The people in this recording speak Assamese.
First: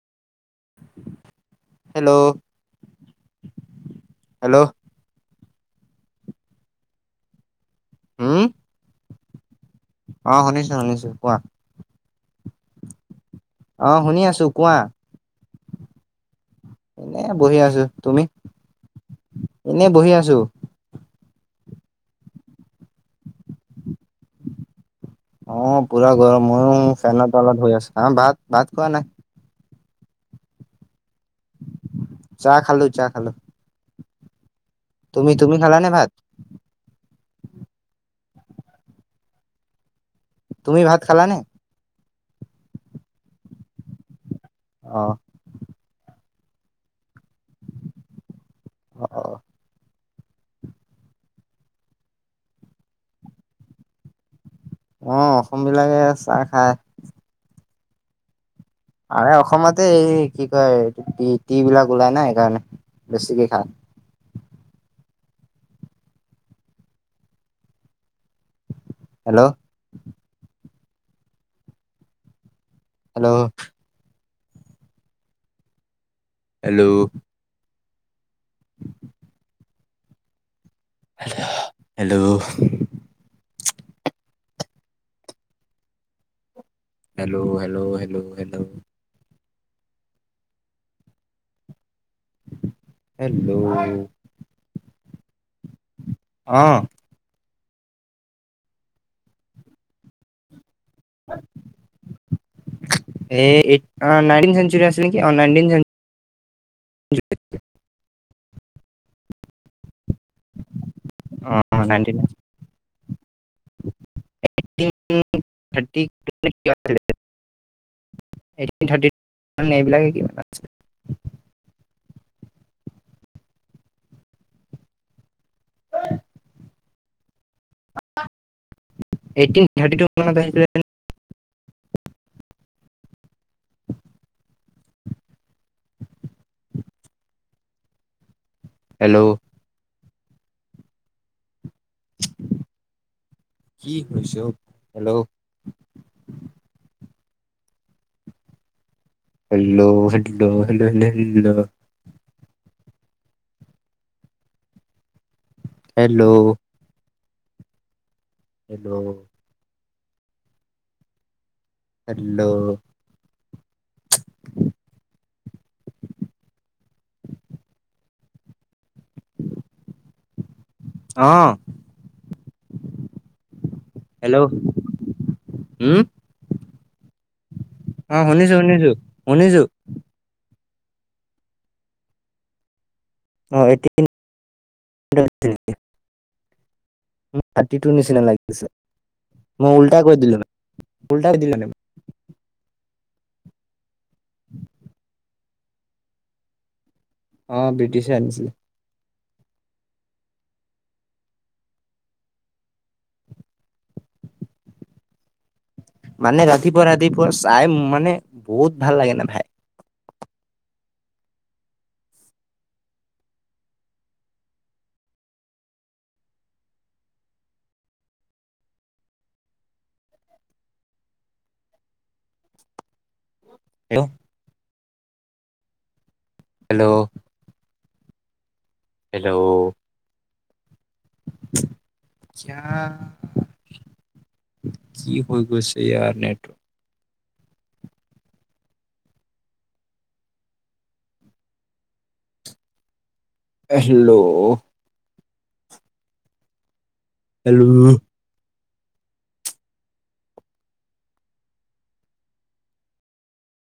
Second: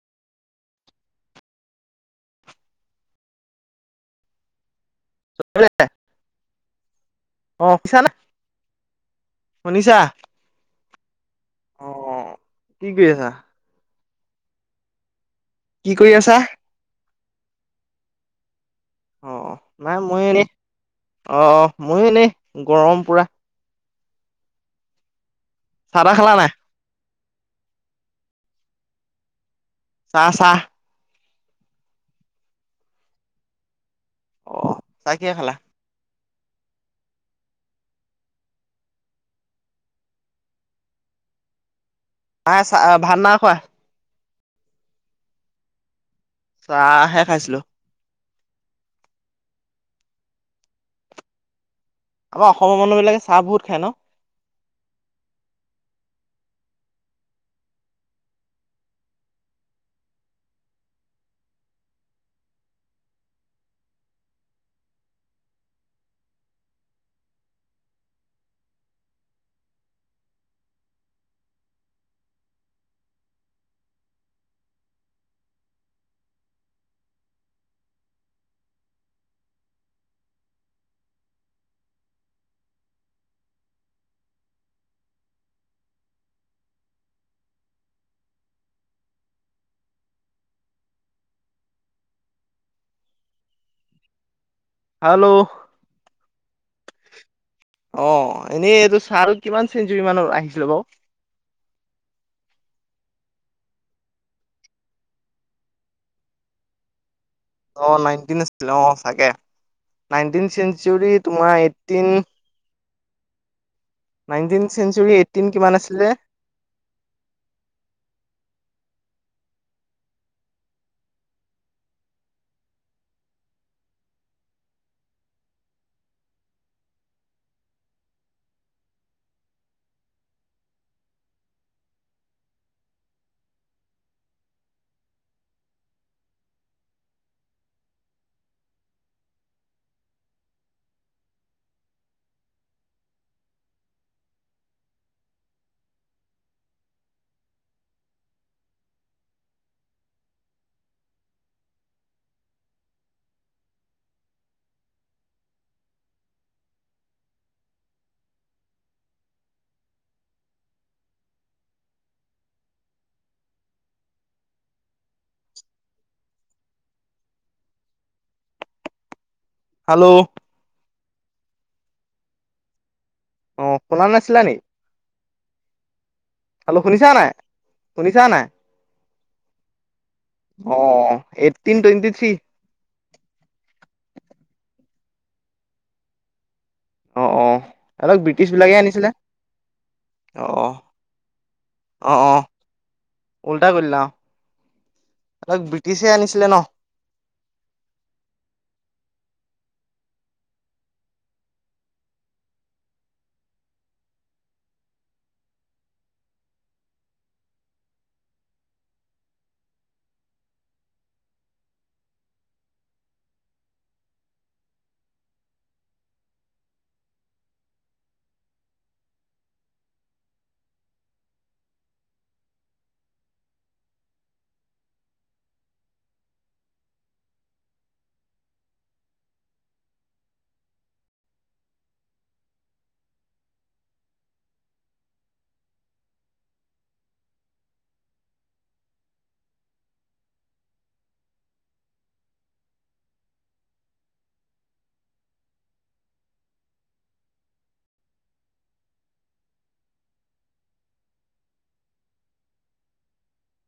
Hello, hello. [unintelligible] অ' [unintelligible] উম শুনিছা অ', শুনিছো শুনিছো, কোৱা? অ কি কৰি আছা? অ', শুনি আছো কোৱা। কি কৰি আছা? এনে বহি আছো তুমি অ এনে নাই বহি মই আছো এনেই অ', ময়ো এনেই গৰম পুৰা অ', চাহ পুৰা তাহ খালা গৰম নাই ময়ো ফেনত অলত হৈ আছো আহ ভাত ভাত খোৱা নাই চাহ চাহ খালো চাহ খালো অ চাহ তুমি কিহে তুমি খালা নে ভাত? তুমি ভাত খালা নে? আহ চা ভাত না খোৱা আহ, চাহাহে খাইছিলো আহ, আমাৰ অসমৰ মানুহ বিলাকে চাহ বহুত খায় ন? আহ অসম বিলাকে চাহ খায় আ অসমতে এই কি কয় এই টি বিলাক ওলাই নাই সেইকাৰণে বেছিকে খা hello hello hello hello hello hello hello hello hello hello আহ, অ', এনেই এইটো ছাৰ কিমান চেঞ্চুুৰী মানৰ আহিছিলো বাৰু এ এইট নাইনটিন চেন্ঝৰি আছিল নাকি অ', নাইনটিন আছিলে অ চাগে নাইনটিন চেঞ্চুৰী তোমাৰ অ এইটটিন ট চেঞ্চুৰী এইটিন কিমান থাৰট আছিলে এইটটিন থান্ট্ৰিন এইবিলাকে কিমান আ হয়। এইটিন থাৰ্টি টু ম হেল্ল' কি হৈছ হেল্ল' হল' ভল হল লল হেল্ল' এইটো হেল্ল' হেল্ল' অ', অ', শুনা হেল্ল' নাছিলা নে উম খলো শুনিছা নাই? অ', শুনিছা নাই শুনিছো শুনিছো শুনিছো অ ', এইট টুৱেণ্টি থ্ৰী অ', এইটিন থি অ অ মোক থাৰ্তিটু অলপ নিচিনা ব্ৰিটিছ লাগি আছে বিলাকে আনিছিলে মই উল্তা কৰি দিলো অ ন উল্টাই কৰি দিলো নে অ অ অ উল্টা কৰিলা [inaudible] তাক ব্ৰিটিছে আনিছিলে ন? অ', ব্ৰিটিছে আনিছিলে। মানে ৰাতিপুৱা ৰাতিপুৱা চাই মানে বহুত ভাল লাগে ন ভাই। [inaudible] হেল্ল'। হেল্ল'? যা কি হৈ গৈছে ইয়াৰ নেট এ হেল্ল'। হেল্ল'।